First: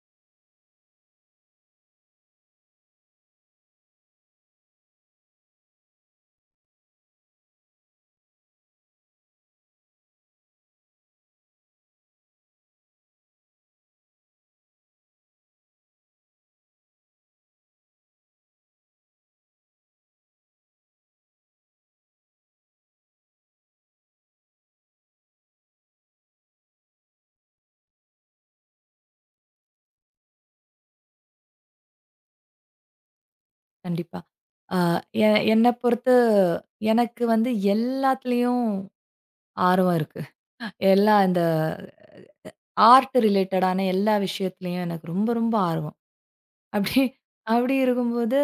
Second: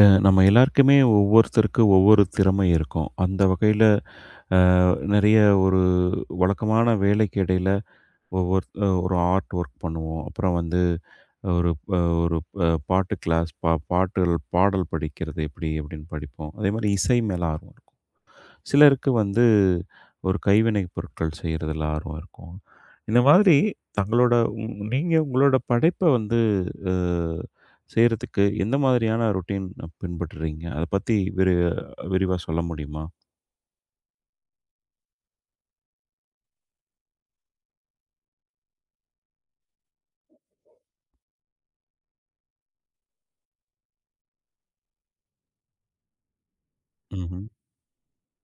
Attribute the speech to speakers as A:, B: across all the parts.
A: நம்ம எல்லாருக்குமே ஒவ்வொருத்தருக்கு ஒவ்வொரு திறமை இருக்கும். அந்த வகையில அ நெறைய ஒரு வழக்கமான வேலைக்கு இடையில ஒவ்வொரு ஒரு ஆர்ட் ஒர்க் பண்ணுவோம். அப்புறம் வந்து ஒரு ஒரு பாட்டு கிளாஸ் பா பாட்டு பாடல் படிக்கிறது எப்படி அப்படின்னு படிப்போம். அதேமாதிரி இசை மேல ஆர்வம் இருக்கும். சிலருக்கு வந்து ஒரு கைவினை பொருட்கள் செய்றதுல ஆர்வம் இருக்கும். இந்த மாதிரி தங்களோட ம் நீங்க உங்களோட படைப்ப வந்து அ செய்றதுக்கு எந்த மாதிரியான ரொட்டீன் பின்பற்றுறீங்க? அத பத்தி விரிவா சொல்ல முடியுமா?
B: கண்டிப்பா. அ எ என்ன பொறுத்து எனக்கு வந்து எல்லாத்துலயும் ஆர்வம் இருக்கு. எல்லா இந்த ஆர்ட் ரிலேட்டடான எல்லா விஷயத்துலயும் எனக்கு ரொம்ப, ரொம்ப ஆர்வம். அப்படி
A: ம்ஹ்ம்.
B: அப்படி இருக்கும்போது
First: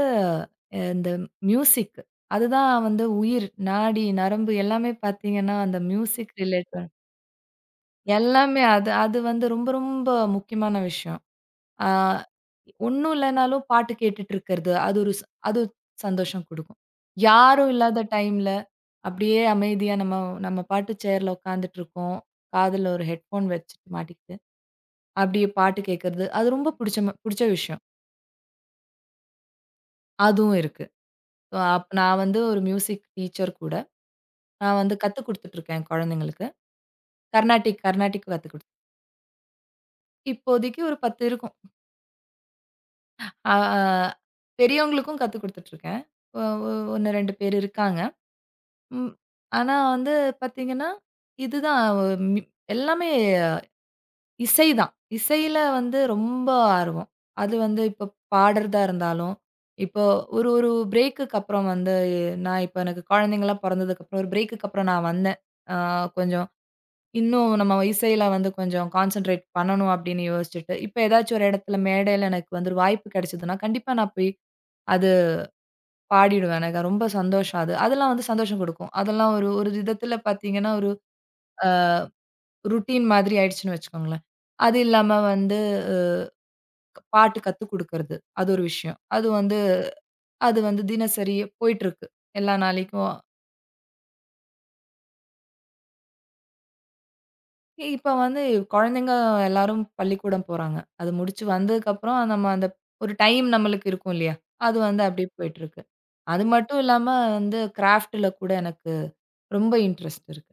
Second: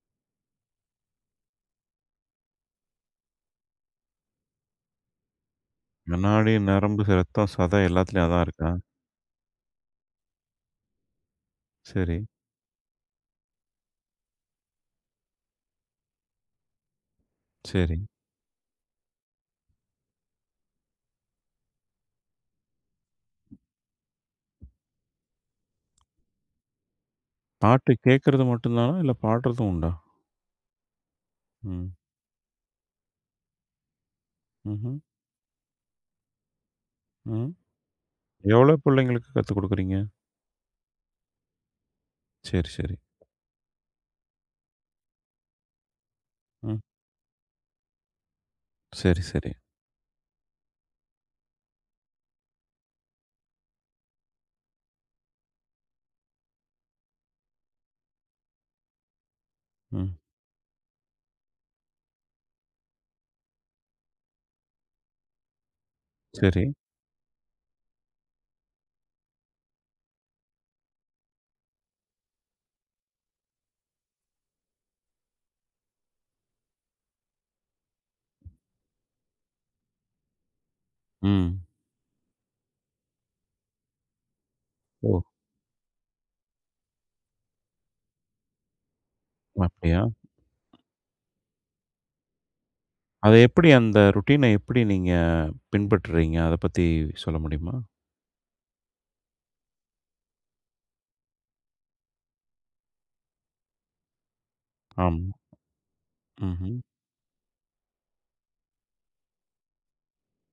B: இந்த மியூசிக் அதுதான் வந்து உயிர், நாடி, நரம்பு எல்லாமே பார்த்தீங்கன்னா, அந்த மியூசிக்
A: நாடி,
B: ரிலேட்டட்
A: நரம்பு, ரத்தம், சதை எல்லாத்துலயும் அதான்
B: எல்லாமே
A: இருக்கா?
B: அது அது வந்து ரொம்ப, ரொம்ப முக்கியமான விஷயம். அ
A: சரி,
B: ஒண்ணும் இல்லனாலும் பாட்டு கேட்டுட்டு இருக்கிறது. அது ஒரு சந்தோஷம் குடுக்கும். யாரும்
A: சரி.
B: இல்லாத டைம்ல அப்படியே அமைதியா நம்ம நம்ம பாட்டு சேர்ல உட்காந்துட்டுருக்கோம். காதுல ஒரு ஹெட்ஃபோன் வச்சுட்டு மாட்டிக்கிட்டு, அப்படியே பாட்டு கேட்கறது. அது ரொம்ப புடிச்ச விஷயம்.
A: பாட்டு கேட்கறது மட்டும் தானா? இல்ல பாடுறதும் உண்டா?
B: அதுவும் இருக்கு. அ
A: ம்.
B: நான் வந்து ஒரு மியூசிக் டீச்சர் கூட. நான்
A: ம்ஹ்ம்.
B: வந்து கத்துக் குடுத்துட்டுருக்கேன் என் குழந்தைங்களுக்கு.
A: ம்.
B: கர்நாடிக் கர்நாடிக் கத்துக் குடுத்து
A: எவ்வளோ பிள்ளைங்களுக்கு கத்துக் குடுக்குறீங்க?
B: இப்போதைக்கு ஒரு 10 இருக்கும்.
A: சரி, சரி.
B: அ அ பெரியவங்களுக்கும் கத்துக் குடுத்துட்டுருக்கேன். ஒ ஒ
A: ம்.
B: 1, 2 பேர் இருக்காங்க. ம்.
A: சரி, சரி.
B: ஆனா வந்து பார்த்தீங்கன்னா, இதுதான் மி எல்லாமே இசை தான். இசையில வந்து ரொம்ப ஆர்வம். அது வந்து இப்ப பாடுறதா இருந்தாலும், இப்போ
A: ம்.
B: ஒரு ஒரு பிரேக்குக்கு அப்புறம் வந்து நான் இப்ப எனக்கு குழந்தைங்கலாம் பொறந்ததுக்கப்புறம் ஒரு பிரேக்குக்கு அப்புறம் நான் வந்தேன். ஆ கொஞ்சம்
A: சரி.
B: இன்னும் நம்ம இசையில வந்து கொஞ்சம் கான்சன்ட்ரேட் பண்ணணும் அப்படின்னு யோசிச்சுட்டு, இப்ப ஏதாச்சும் ஒரு இடத்துல மேடையில எனக்கு வந்து ஒரு வாய்ப்பு கிடைச்சதுன்னா, கண்டிப்பா நான் போய் அது பாடிடுவேன். எனக்கு ரொம்ப சந்தோஷம் அது. அதெல்லாம் வந்து சந்தோஷம் குடுக்கும். அதெல்லாம் ஒரு ஒரு விதத்துல பார்த்தீங்கன்னா, ஒரு
A: ம்.
B: ருட்டீன் மாதிரி ஆயிடுச்சுன்னு வச்சுக்கோங்களேன். அது இல்லாம
A: ஓ!
B: வந்து பாட்டு கத்துக் குடுக்கறது. அது ஒரு விஷயம்.
A: ஓ! அப்படியா?
B: அது வந்து தினசரி போயிட்டுருக்கு. எல்லா நாளைக்கும்.
A: அத எப்படி அந்த ரொட்டீன எப்படி நீங்க பின்பற்றுறீங்க? அத பத்தி சொல்ல முடியுமா?
B: இப்ப வந்து குழந்தைங்க எல்லாரும் பள்ளிக்கூடம் போறாங்க. அது முடிச்சு வந்ததுக்கப்புறம் நம்ம அந்த ஒரு டைம் நம்மளுக்கு இருக்கும் இல்லையா? அது வந்து
A: ஆம்.
B: அப்படியே போயிட்டுருக்கு. அது
A: ம்ஹ்ம்.
B: மட்டும் இல்லாம வந்து கிராஃப்ட்ல கூட எனக்கு ரொம்ப இன்ட்ரெஸ்ட் இருக்கு.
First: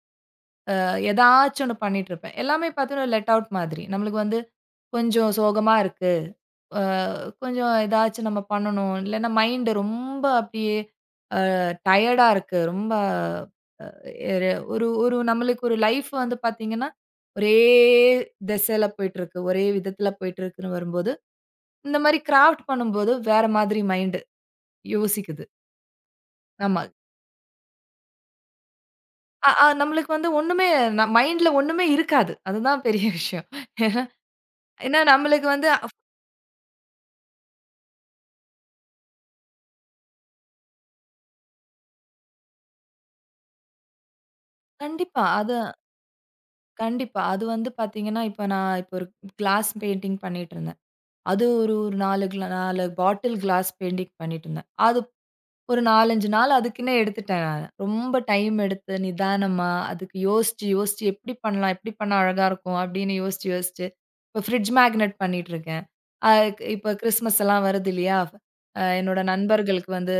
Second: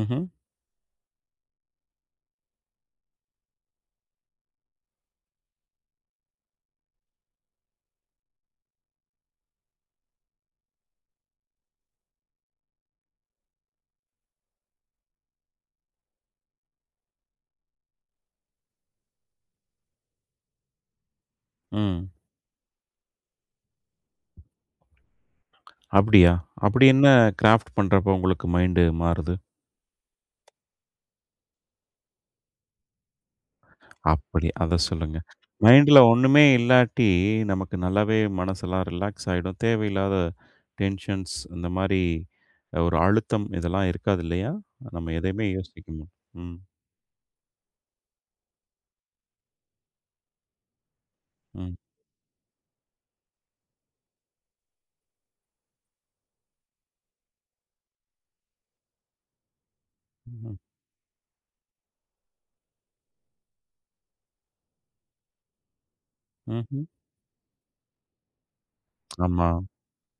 A: ம்ஹ்ம்.
B: ஏதாச்சும் ஒண்ணு பண்ணிட்டு இருப்பேன். எல்லாமே பார்த்தீங்கன்னா லெட் அவுட் மாதிரி. நம்மளுக்கு வந்து கொஞ்சம் சோகமா இருக்கு. அ கொஞ்சம் ஏதாச்சும் நம்ம பண்ணணும். இல்லைன்னா மைண்ட் ரொம்ப அப்படியே டயர்டா இருக்கு. ரொம்ப எரு ஒரு ஒரு நம்மளுக்கு ஒரு லைஃப் வந்து பார்த்தீங்கன்னா, ஒரே திசையில போயிட்டுருக்கு. ஒரே விதத்துல போயிட்டுருக்குன்னு வரும்போது, இந்த
A: ம்.
B: மாரி கிராஃப்ட் பண்ணும்போது வேற மாதிரி மைண்ட் யோசிக்குது.
A: அப்படியா?
B: ஆமா.
A: அப்படி என்ன கிராஃப்ட் பண்றப்போ உங்களுக்கு மைண்டு மாறுது?
B: அ அ நம்மளுக்கு வந்து ஒண்ணுமே ந மைண்ட்ல ஒண்ணுமே இருக்காது. அதுதான் பெரிய விஷயம்.
A: அப்படி, அத
B: ஏன்னா
A: சொல்லுங்க.
B: நம்மளுக்கு வந்து அ-
A: மைண்ட்ல ஒண்ணுமே இல்லாட்டி, நமக்கு நல்லாவே மனசெல்லாம் ரிலாக்ஸ் ஆயிடும். தேவையில்லாத டென்ஷன்ஸ் இந்த மாரி ஒரு அழுத்தம் இதெல்லாம் இருக்காது இல்லையா? நம்ம
B: கண்டிப்பா.
A: எதையுமே
B: அது
A: யோசிக்க மாட்டோம். ம்.
B: கண்டிப்பா. அது வந்து பார்த்தீங்கன்னா, இப்ப நான் ஒரு கிளாஸ் பெயிண்டிங் பண்ணிட்டு இருந்தேன். அது ஒரு
A: ம்.
B: ஒரு 4 பாட்டில் கிளாஸ் பெயிண்டிங் பண்ணிட்டு இருந்தேன். அது ஒரு 4, 5 நாள் அதுக்குன்னே எடுத்துட்டேன் நானு. ரொம்ப டைம் எடுத்து நிதானமா, அதுக்கு
A: ம்.
B: யோசிச்சு, யோசிச்சு எப்படி பண்ணலாம்? எப்படி பண்ணா அழகா இருக்கும்? அப்படின்னு யோசிச்சு, யோசிச்சு இப்ப ஃப்ரிட்ஜ் மேக்னெட் பண்ணிட்டுருக்கேன். அ
A: ம்ஹ்ம்.
B: இப்ப கிறிஸ்மஸ் எல்லாம் வருது இல்லையா? என்னோட
A: ஆமா.
B: நண்பர்களுக்கு வந்து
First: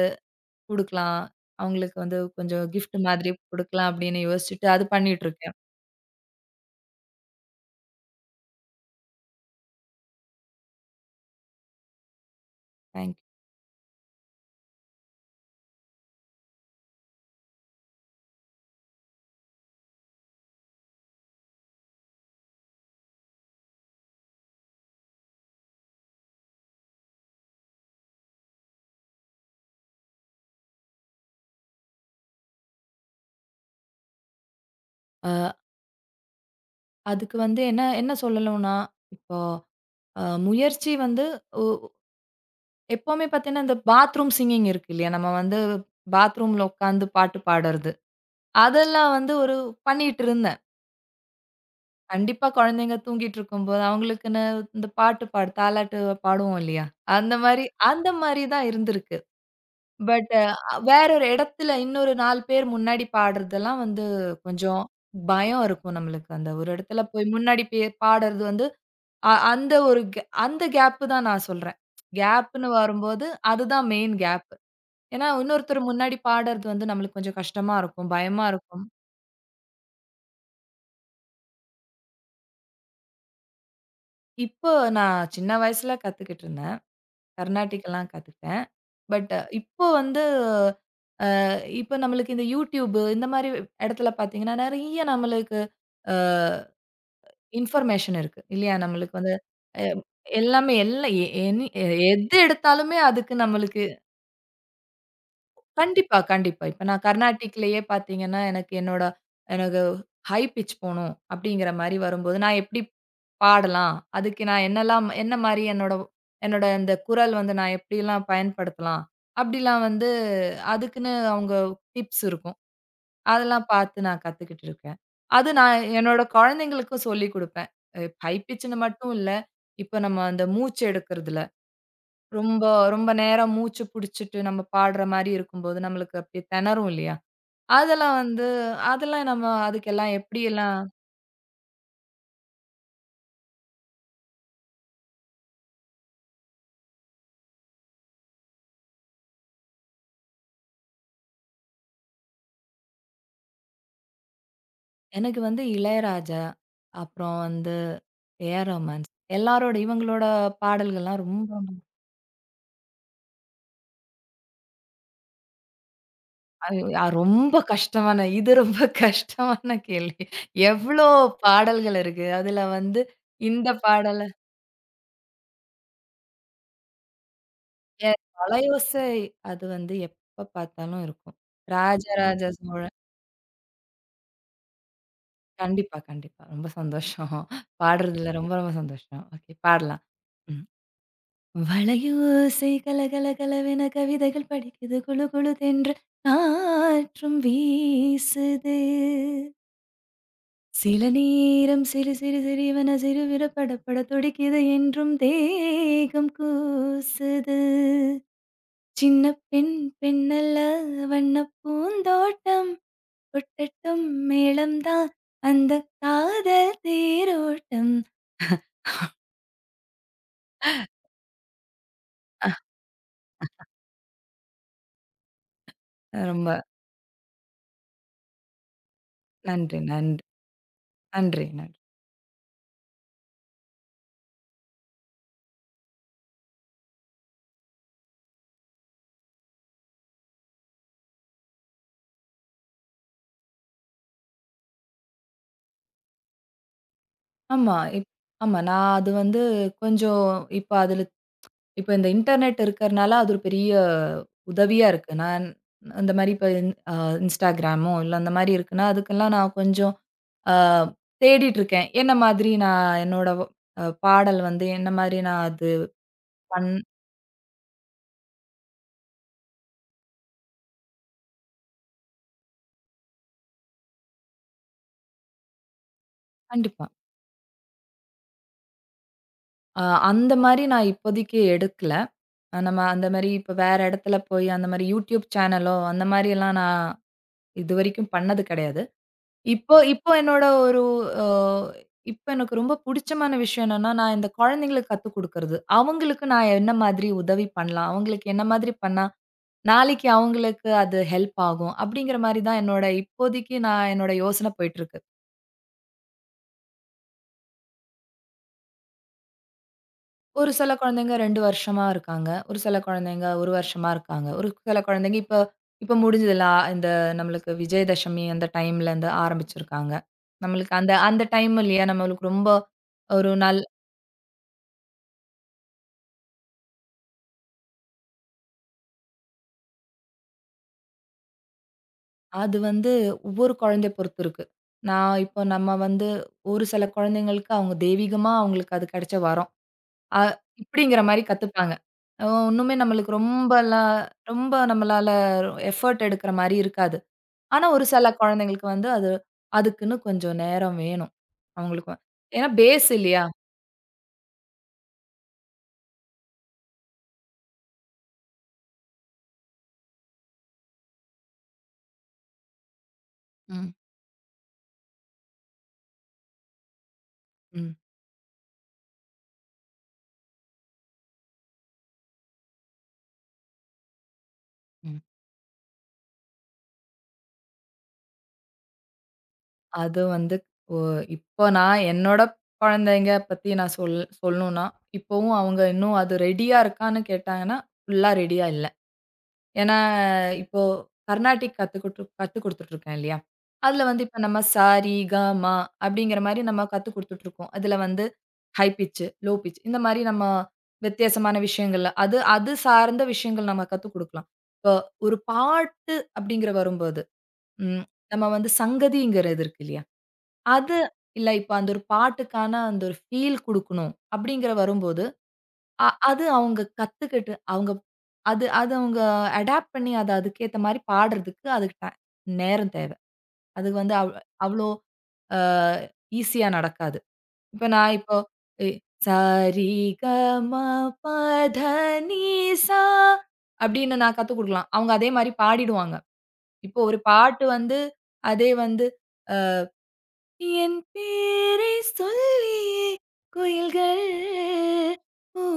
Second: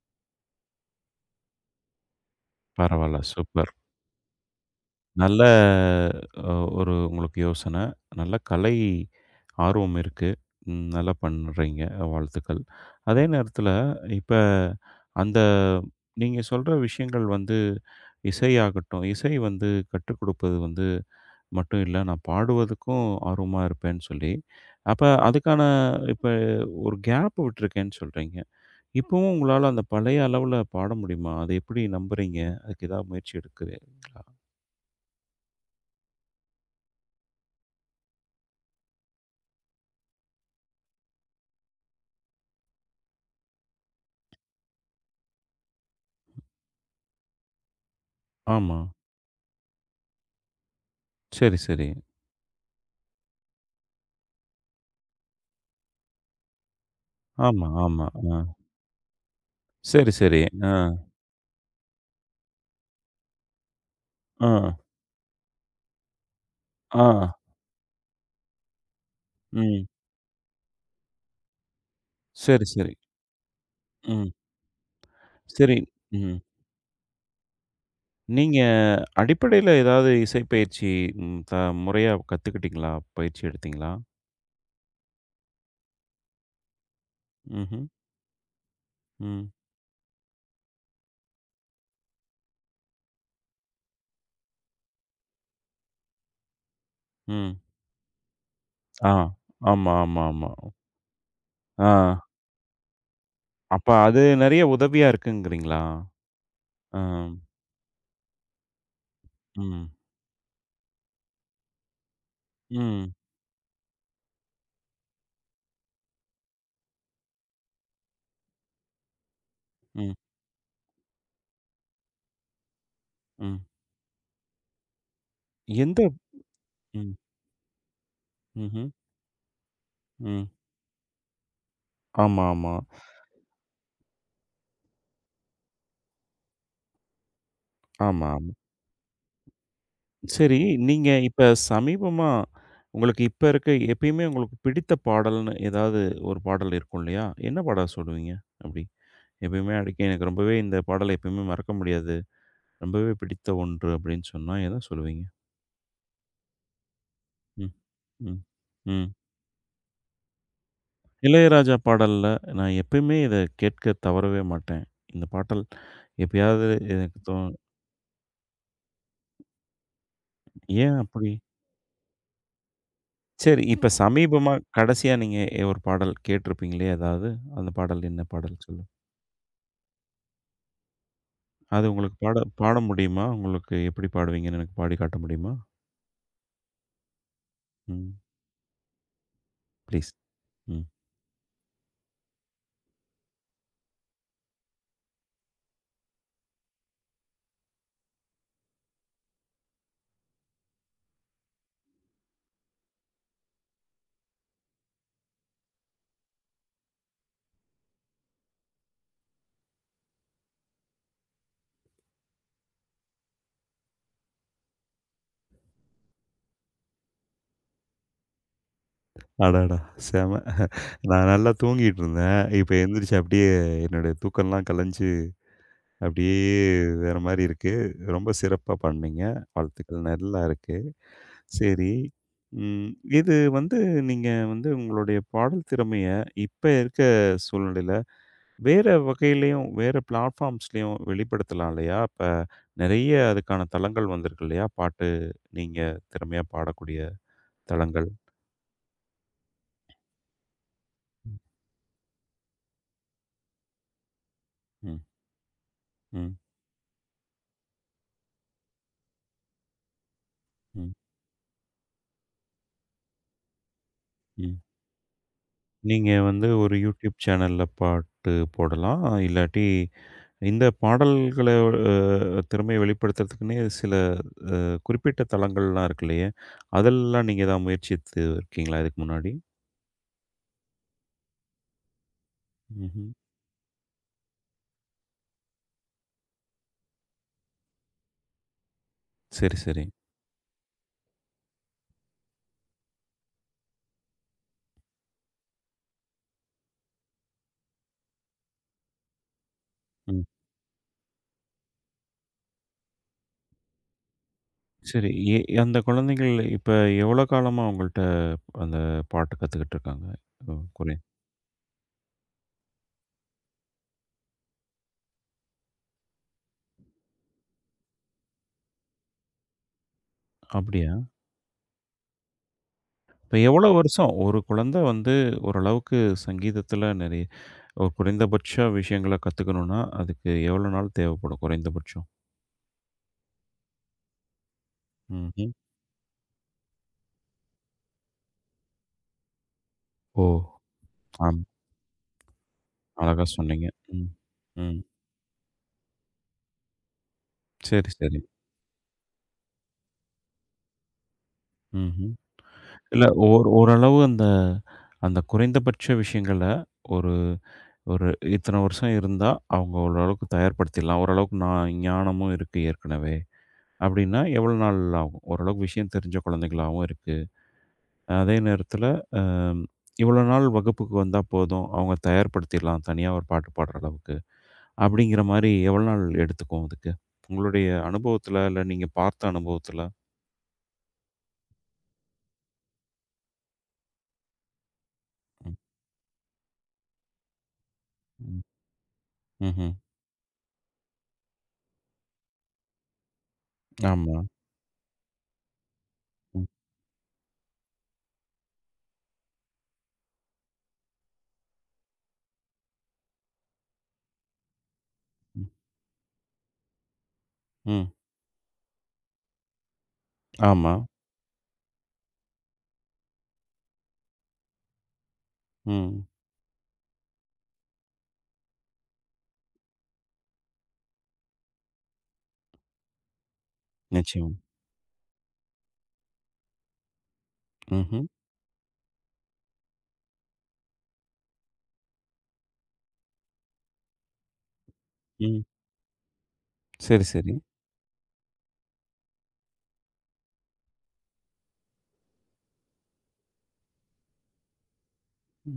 B: குடுக்கலாம். அவங்களுக்கு வந்து கொஞ்சம் கிஃப்ட்
A: பரவால்ல.
B: மாதிரி
A: சூப்பர்.
B: குடுக்கலாம் அப்படின்னு யோசிச்சுட்டு அது
A: நல்ல
B: பண்ணிட்டுருக்கேன்.
A: அ ஒரு உங்களுக்கு யோசனை. நல்ல கலை ஆர்வம் இருக்கு. நல்லா பண்றீங்க. வாழ்த்துக்கள்.
B: தேங்க்
A: அதே நேரத்தில இப்ப அந்த நீங்க சொல்ற விஷயங்கள் வந்து இசையாகட்டும், இசை வந்து கற்றுக் கொடுப்பது வந்து மட்டும் இல்ல, நான் பாடுவதுக்கும் ஆர்வமா இருப்பேன்னு சொல்லி, அப்ப அதுக்கான இப்ப ஒரு கேப் விட்டுருக்கேன்னு சொல்றீங்க. இப்பவும் உங்களால அந்த பழைய அளவுல பாட முடியுமா? அத எப்படி நம்புறீங்க? அதுக்கு ஏதாவது முயற்சி எடுக்குறே
B: அதுக்கு வந்து என்ன என்ன சொல்லணும்னா, இப்போ அ முயற்சி வந்து ஒ எப்பவுமே பார்த்தீங்கன்னா, இந்த பாத்ரூம் சிங்கிங் இருக்கு இல்லையா? நம்ம வந்து பாத்ரூம்ல உட்காந்து பாட்டு பாடுறது.
A: ஆமா.
B: அதெல்லாம் வந்து ஒரு பண்ணிட்டிருந்தேன்.
A: சரி, சரி.
B: கண்டிப்பா குழந்தைங்க தூங்கிட்டுருக்கும்போது, அவங்களுக்குன்னு இந்த பாட்டு பாடு தாலாட்டு பாடுவோம் இல்லையா? அந்த மாரி
A: ஆமா, ஆமா.
B: அந்த
A: ஆ.
B: மாரி தான் இருந்திருக்கு.
A: சரி,
B: பட்
A: சரி. ஆ,
B: வேற ஒரு இடத்துல இன்னொரு 4 பேர் முன்னாடி பாடுறதெல்லாம் வந்து
A: ஆ,
B: கொஞ்சம் பயம் இருக்கும் நம்மளுக்கு. அந்த ஒரு இடத்துல
A: ஆ.
B: போய் முன்னாடி பாடுறது வந்து அ அந்த
A: ம்.
B: ஒரு கே அந்த கேப்பு தான் நான் சொல்றேன்.
A: சரி,
B: கேப்புன்னு
A: சரி.
B: வரும்போது, அதுதான் மெயின்
A: ம்.
B: கேப்பு. ஏன்னா,
A: சரி.
B: இன்னொருத்தர் முன்னாடி
A: ம்.
B: பாடுறது வந்து நம்மளுக்கு கொஞ்சம் கஷ்டமா இருக்கும், பயமா
A: நீங்க
B: இருக்கும்.
A: அடிப்படையில ஏதாவது இசை பயிற்சி ம் த முறையா கத்துக்கிட்டீங்களா? பயிற்சி எடுத்தீங்களா?
B: இப்போ நான் சின்ன வயசுல கத்துக்கிட்டுருந்தேன்.
A: ம்ஹ்ம்.
B: கர்நாடிக்லாம் கத்துக்கிட்டேன். பட்
A: ம்.
B: இப்போ வந்து இப்போ நம்மளுக்கு இந்த YouTube இந்த மாரி இடத்துல பார்த்தீங்கன்னா, நெறைய நம்மளுக்கு அ
A: ம்.
B: இன்ஃபர்மேஷன் இருக்கு. இல்லையா?
A: ஆ.
B: நம்மளுக்கு வந்து அ
A: ஆமா, ஆமா, ஆமா.
B: எல்லாமே எல்லாம் எ எனி
A: ஆ.
B: எது எடுத்தாலுமே அதுக்கு நம்மளுக்கு
A: அப்ப அது நெறைய உதவியா இருக்குங்கிறீங்களா?
B: கண்டிப்பா, கண்டிப்பா. இப்ப
A: ஆ.
B: நான் கர்நாடிக்லயே பார்த்தீங்கன்னா, எனக்கு
A: ம்.
B: ஹை பிட்ச் போணும் அப்படிங்கிற மாரி வரும்போது, நான் எப்படி
A: ம்.
B: பாடலாம்? அதுக்கு நான் என்னலாம் என்ன மாரி என்னோட என்னோட இந்த குரல் வந்து நான் எப்படிலாம் பயன்படுத்தலாம்? அப்படிலாம் வந்து
A: ம்.
B: அதுக்குன்னு அவங்க டிப்ஸ் இருக்கும்.
A: ம்.
B: அதெல்லாம் பார்த்து நான் கத்துக்கிட்டு இருக்கேன். அது நான்
A: எந்த
B: என்னோட குழந்தைங்களுக்கும்
A: ம்.
B: சொல்லிக் குடுப்பேன். ஹை பிட்ச்ன்னு
A: ம்ஹ்ம்.
B: மட்டும் இல்ல. இப்ப நம்ம அந்த
A: ம்.
B: மூச்சு எடுக்கிறதுல
A: ஆமா,
B: ரொம்ப
A: ஆமா.
B: ரொம்ப நேரம் மூச்சு புடிச்சுட்டு நம்ம பாடுற மாரி இருக்கும்போது, நம்மளுக்கு அப்டியே திணறும் இல்லையா? அதெல்லாம்
A: ஆமா.
B: வந்து அதெல்லாம் நம்ம அதுக்கெல்லாம்
A: சரி,
B: எப்படியெல்லாம்
A: நீங்க இப்ப சமீபமா உங்களுக்கு இப்ப இருக்க எப்பயுமே உங்களுக்கு பிடித்த பாடல்னு ஏதாவது ஒரு பாடல் இருக்கும் இல்லையா? என்ன பாடல் சொல்லுவீங்க அப்படி? எப்பயுமே அடிக்க எனக்கு ரொம்பவே இந்த பாடல் எப்பயுமே மறக்க முடியாது. ரொம்பவே பிடித்த ஒன்று அப்படின்னு சொன்னா எத சொல்லுவீங்க?
B: எனக்கு வந்து இளையராஜா, அப்புறம்
A: ம்.
B: வந்து
A: ம்.
B: ஏஆர்
A: ம்.
B: ரஹ்மான், இவங்களோட பாடல்கள்லாம் ரொம்ப
A: இளையராஜா பாடல்ல நான் எப்பயுமே இத கேட்க தவறவே மாட்டேன். இந்த பாடல் எப்பயாவது எனக்கு
B: ரொம்ப கஷ்டமான இது ரொம்ப கஷ்டமான கேள்வி.
A: ஏன்
B: எவ்ளோ
A: அப்படி?
B: பாடல்கள் இருக்கு. அதுல வந்து
A: சரி,
B: இந்த
A: இப்ப
B: பாடல
A: சமீபமா கடைசியா நீங்க ஒரு பாடல் கேட்டிருப்பீங்களே ஏதாவது? அந்த பாடல்
B: எ
A: என்ன பாடல் சொல்லுங்க?
B: "தலையோசை" அது வந்து எப்ப பார்த்தாலும் இருக்கும். ம்.
A: அது உங்களுக்கு பாட
B: ராஜராஜ
A: பாட
B: சோழ
A: முடியுமா? உங்களுக்கு எப்படி பாடுவீங்கன்னு எனக்கு பாடி காட்ட முடியுமா?
B: கண்டிப்பா, கண்டிப்பா. ரொம்ப சந்தோஷம்.
A: ம்.
B: பாடுறதுல ம். ரொம்ப ரொம்ப சந்தோஷம். ஓகே பாடலாம்.
A: ப்ளீஸ்.
B: ம்.
A: ம்.
B: வளையோசை கலகலகலவென கவிதைகள் படிக்குது குளு குளுதென்று காற்றும் வீசுது. சில நேரம் சிறு சிறு சிறுவன சிறுவிர படபட துடிக்குது என்றும் தேகம் கூசுது சின்ன பெண் பெண்ணல்ல வண்ணப் பூந்தோட்டம் கொட்டட்டும் மேளம்தான் அந்த காதல் தேரோட்டம்.
A: அடடா! செம. நான் நல்லா தூங்கிட்டு இருந்தேன்.
B: அஹ்,
A: இப்ப எந்திரிச்சு அப்படியே என்னுடைய தூக்கம்லாம் கலைஞ்சு அப்படியே
B: ரொம்ப
A: வேற மாரி இருக்கு. ரொம்ப சிறப்பா பாடுனீங்க.
B: நன்றி.
A: வாழ்த்துக்கள்
B: நன்றி.
A: நல்லா இருக்கு.
B: நன்றி. நன்றி.
A: சரி. ம். இது வந்து நீங்க வந்து உங்களுடைய பாடல் திறமைய இப்ப இருக்க சூழ்நிலையில வேற வகையிலயும், வேற பிளாட்ஃபார்ம்ஸ்லயும் வெளிப்படுத்தலாம் இல்லையா? இப்ப நெறைய அதுக்கான தளங்கள் வந்திருக்கு இல்லையா? பாட்டு நீங்க திறமையா பாடக்கூடிய
B: ஆமா
A: தளங்கள்.
B: இப்- ஆமா நான் அது வந்து கொஞ்சம் இப்ப அதுல இப்ப இந்த இன்டர்நெட் இருக்கறனால, அது ஒரு பெரிய உதவியா
A: ம்,
B: இருக்கு. நான் அந்த மாரி
A: ம்,
B: இப்ப இன் அ Instagramமோ இல்ல அந்த மாரி இருக்குன்னா, அதுக்கெல்லாம் நான் கொஞ்சம் அ
A: ம்,
B: தேடிட்டு இருக்கேன். என்ன மாதிரி நான் என்னோட பாடல்
A: ம்.
B: வந்து என்ன மாரி நான் அது
A: நீங்க வந்து
B: பண்
A: ஒரு YouTube சேனல்ல பாட்டு போடலாம். இல்லாட்டி இந்த பாடல்கள திறமைய வெளிப்படுத்துறதுக்குன்னே சில அ குறிப்பிட்ட தளங்கள்லாம் இருக்கு இல்லையா?
B: கண்டிப்பா.
A: அதெல்லாம் நீங்க ஏதாவது முயற்சித்து இருக்கீங்களா இதுக்கு முன்னாடி?
B: அ அந்த மாரி நான் இப்போதைக்கு எடுக்கல. நம்ம அந்த
A: ம்ஹ்ம்.
B: மாரி இப்ப வேற இடத்துல போய் அந்த மாரி YouTube சேனலோ அந்த மாரியெல்லாம் நான் இதுவரைக்கும் பண்ணது கிடையாது.
A: சரி,
B: இப்போ
A: சரி.
B: இப்போ என்னோட ஒரு அ இப்ப எனக்கு ரொம்ப புடிச்சமான விஷயம் என்னன்னா, நான் இந்த குழந்தைங்களுக்கு கத்துக் குடுக்குறது. அவங்களுக்கு நான் என்ன மாதிரி உதவி பண்ணலாம்? அவங்களுக்கு என்ன மாதிரி பண்ணா, நாளைக்கு
A: ம்.
B: அவங்களுக்கு அது ஹெல்ப் ஆகும். அப்படிங்கிற மாரி தான் என்னோட இப்போதைக்கு நான் என்னோட யோசனை போயிட்டுருக்கு.
A: சரி. அந்த குழந்தைகள் இப்ப எவ்வளோ காலமா உங்கள்ட்ட அந்த பாட்டு கத்துக்கிட்டு இருக்காங்க?
B: ஒரு
A: ஓ!
B: சில
A: கொரியன்.
B: குழந்தைங்க 2 வருஷமா இருக்காங்க. ஒரு சில குழந்தைங்க 1 வருஷமா இருக்காங்க. ஒரு சில குழந்தைங்க இப்ப இப்ப முடிஞ்சதுல ஆ- இந்த நம்மளுக்கு விஜயதசமி அந்த டைம்ல இருந்து ஆரம்பிச்சிருக்காங்க. நம்மளுக்கு அந்த
A: அப்படியா?
B: அந்த டைம் இல்லையா? நம்மளுக்கு ரொம்ப ஒரு
A: இப்ப
B: நல்
A: எவ்வளோ வருஷம்? ஒரு குழந்தை வந்து ஓரளவுக்கு சங்கீதத்தில நிறைய ஒரு குறைந்தபட்ச விஷயங்கள கத்துக்கணும்னா, அதுக்கு எவ்வளோ நாள் தேவைப்படும் குறைந்தபட்சம்?
B: அது வந்து ஒவ்வொரு குழந்தைய பொறுத்து இருக்கு. நான் இப்போ
A: ம்ஹ்ம்.
B: நம்ம வந்து ஒரு சில குழந்தைங்களுக்கு அவங்க தெய்வீகமா அவங்களுக்கு அது கிடைச்ச வரம். அ
A: ஓ!
B: இப்படிங்கிற மாரி
A: ஆம்.
B: கத்துப்பாங்க. ஒண்ணுமே நம்மளுக்கு
A: அழகா சொன்னீங்க.
B: ரொம்பலாம்
A: ம்.
B: ரொம்ப
A: ம்.
B: நம்மளால எஃபோர்ட் எடுக்கிற மாரி இருக்காது. ஆனா ஒரு
A: சரி,
B: சில
A: சரி.
B: குழந்தைங்களுக்கு வந்து அது அதுக்குன்னு கொஞ்சம் நேரம் வேணும் அவங்களுக்கு.
A: ம்ஹ்ம்.
B: ஏன்னா பேஸ்
A: இல்ல.
B: இல்லையா?
A: ஓரளவு அந்த அந்த குறைந்தபட்ச விஷயங்கள ஒரு ஒரு இத்தனை வருஷம் இருந்தா, அவங்க ஓரளவுக்கு தயார்படுத்திடலாம். ஓரளவுக்கு நான் ஞானமும் இருக்கு ஏற்கனவே.
B: ம்.
A: அப்படின்னா எவ்வளோ நாள் ஆகும்? ஓரளவுக்கு விஷயம் தெரிஞ்ச குழந்தைங்களாவும் இருக்கு.
B: ம்.
A: அதே நேரத்தில அ இவ்வளோ நாள் வகுப்புக்கு வந்தா போதும். அவங்க தயார்படுத்திடலாம். தனியா ஒரு பாட்டு பாடுற அளவுக்கு.
B: ம்
A: அப்படிங்கிற மாரி எவ்வளோ நாள் எடுத்துக்கும் அதுக்கு? உங்களுடைய அனுபவத்தில, இல்ல நீங்க பார்த்த அனுபவத்தில?
B: அது வந்து ஒ இப்போ நான் என்னோட குழந்தைங்க பத்தி நான் சொல்லணும்னா, இப்பவும்
A: ம்.
B: அவங்க இன்னும் அது ரெடியா இருக்கான்னு கேட்டாங்கன்னா, ஃபுல்லா
A: ம்.
B: ரெடியா இல்ல.
A: ம்ஹ்ம்.
B: ஏன்னா, இப்போ கர்நாடிக் கத்து குடுத்துட்டுருக்கேன் இல்லையா? அதுல வந்து
A: ஆமா.
B: இப்ப நம்ம ச, ரி, க, ம அப்படிங்கிற மாரி
A: ம். ஆமாம்
B: நம்ம கத்து குடுத்துட்டுருக்கோம். அதுல வந்து ஹை பிட்ச், லோ பிட்ச் இந்த மாரி நம்ம வித்தியாசமான விஷயங்கள்ல அது அது சார்ந்த விஷயங்கள் நம்ம கத்துக் குடுக்கலாம். இப்போ ஒரு
A: ம்.
B: பாட்டு அப்படிங்கிற வரும்போது, ம்
A: ம்.
B: நம்ம வந்து சங்கதிங்கிறது இருக்கு இல்லையா?
A: ஆமா.
B: அது இல்ல இப்ப அந்த ஒரு பாட்டுக்கான அந்த ஒரு ஃபீல் குடுக்கணும் அப்படிங்கிற வரும்போது,
A: ம்.
B: அது அவங்க கத்துக்கிட்டு அவங்க அடாப்ட் பண்ணி அத அதுக்கேத்த மாரி பாடுறதுக்கு அதுக்கு டை நேரம் தேவ. அது வந்து
A: நிச்சயம்.
B: அவ்ளோ அ ஈஸியா நடக்காது. இப்ப நான்
A: ம்ஹ்ம்.
B: இப்போ எ சா ரி க ம ப த நீ சா அப்படின்னு நான் கத்துக் குடுக்கலாம். அவங்க அதே மாரி
A: ம்.
B: பாடிடுவாங்க. இப்போ ஒரு
A: சரி, சரி.
B: பாட்டு வந்து அதே வந்து என் பேரை சொல்லியே குயில்கள்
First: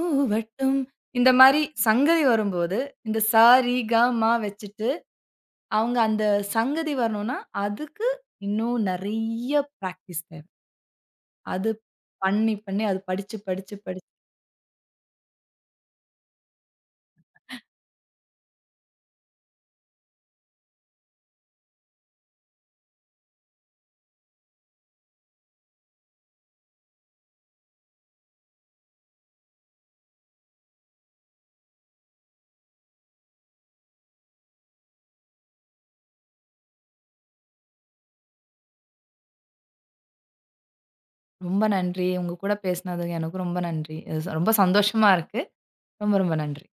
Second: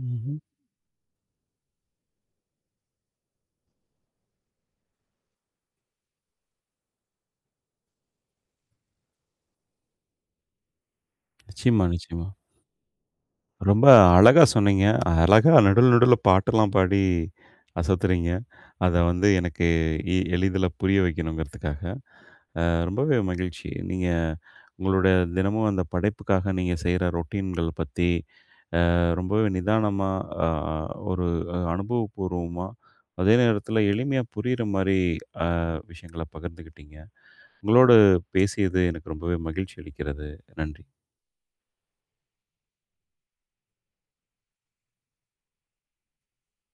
A: ம்ஹ்ம்.
B: இந்த மாரி சங்கதி வரும்போது, இந்த ச, ரி, க, ம வச்சுட்டு, அவங்க அந்த சங்கதி வரணும்னா, அதுக்கு இன்னும் நெறைய பிராக்டிஸ் தேவை. அது
A: நிச்சயமா, நிச்சயமா.
B: பண்ணி, பண்ணி அது படிச்சு, படிச்சு,
A: ரொம்ப
B: படிச்சு
A: அழகா சொன்னீங்க. அழகா நடுவுல நடுவுல பாட்டெல்லாம் பாடி அசத்துறீங்க. அத வந்து எனக்கு எளிதில புரிய வைக்கணுங்கிறதுக்காக. அ ரொம்பவே மகிழ்ச்சி. நீங்க உங்களுடைய தினமும் அந்த படைப்புக்காக நீங்க செய்ற ரொட்டீன்கள் பத்தி ரொம்பவே நிதானமா, அ ஒரு அனுபவப்பூர்வமா, அதே நேரத்தில எளிமையா புரியிற மாரி அ விஷயங்கள பகிர்ந்துக்கிட்டீங்க. உங்களோடு பேசியது எனக்கு ரொம்பவே மகிழ்ச்சி அளிக்கிறது. நன்றி.
B: ரொம்ப நன்றி. உங்க கூட பேசினது எனக்கு ரொம்ப நன்றி. இது ரொம்ப சந்தோஷமா இருக்கு. ரொம்ப, ரொம்ப நன்றி.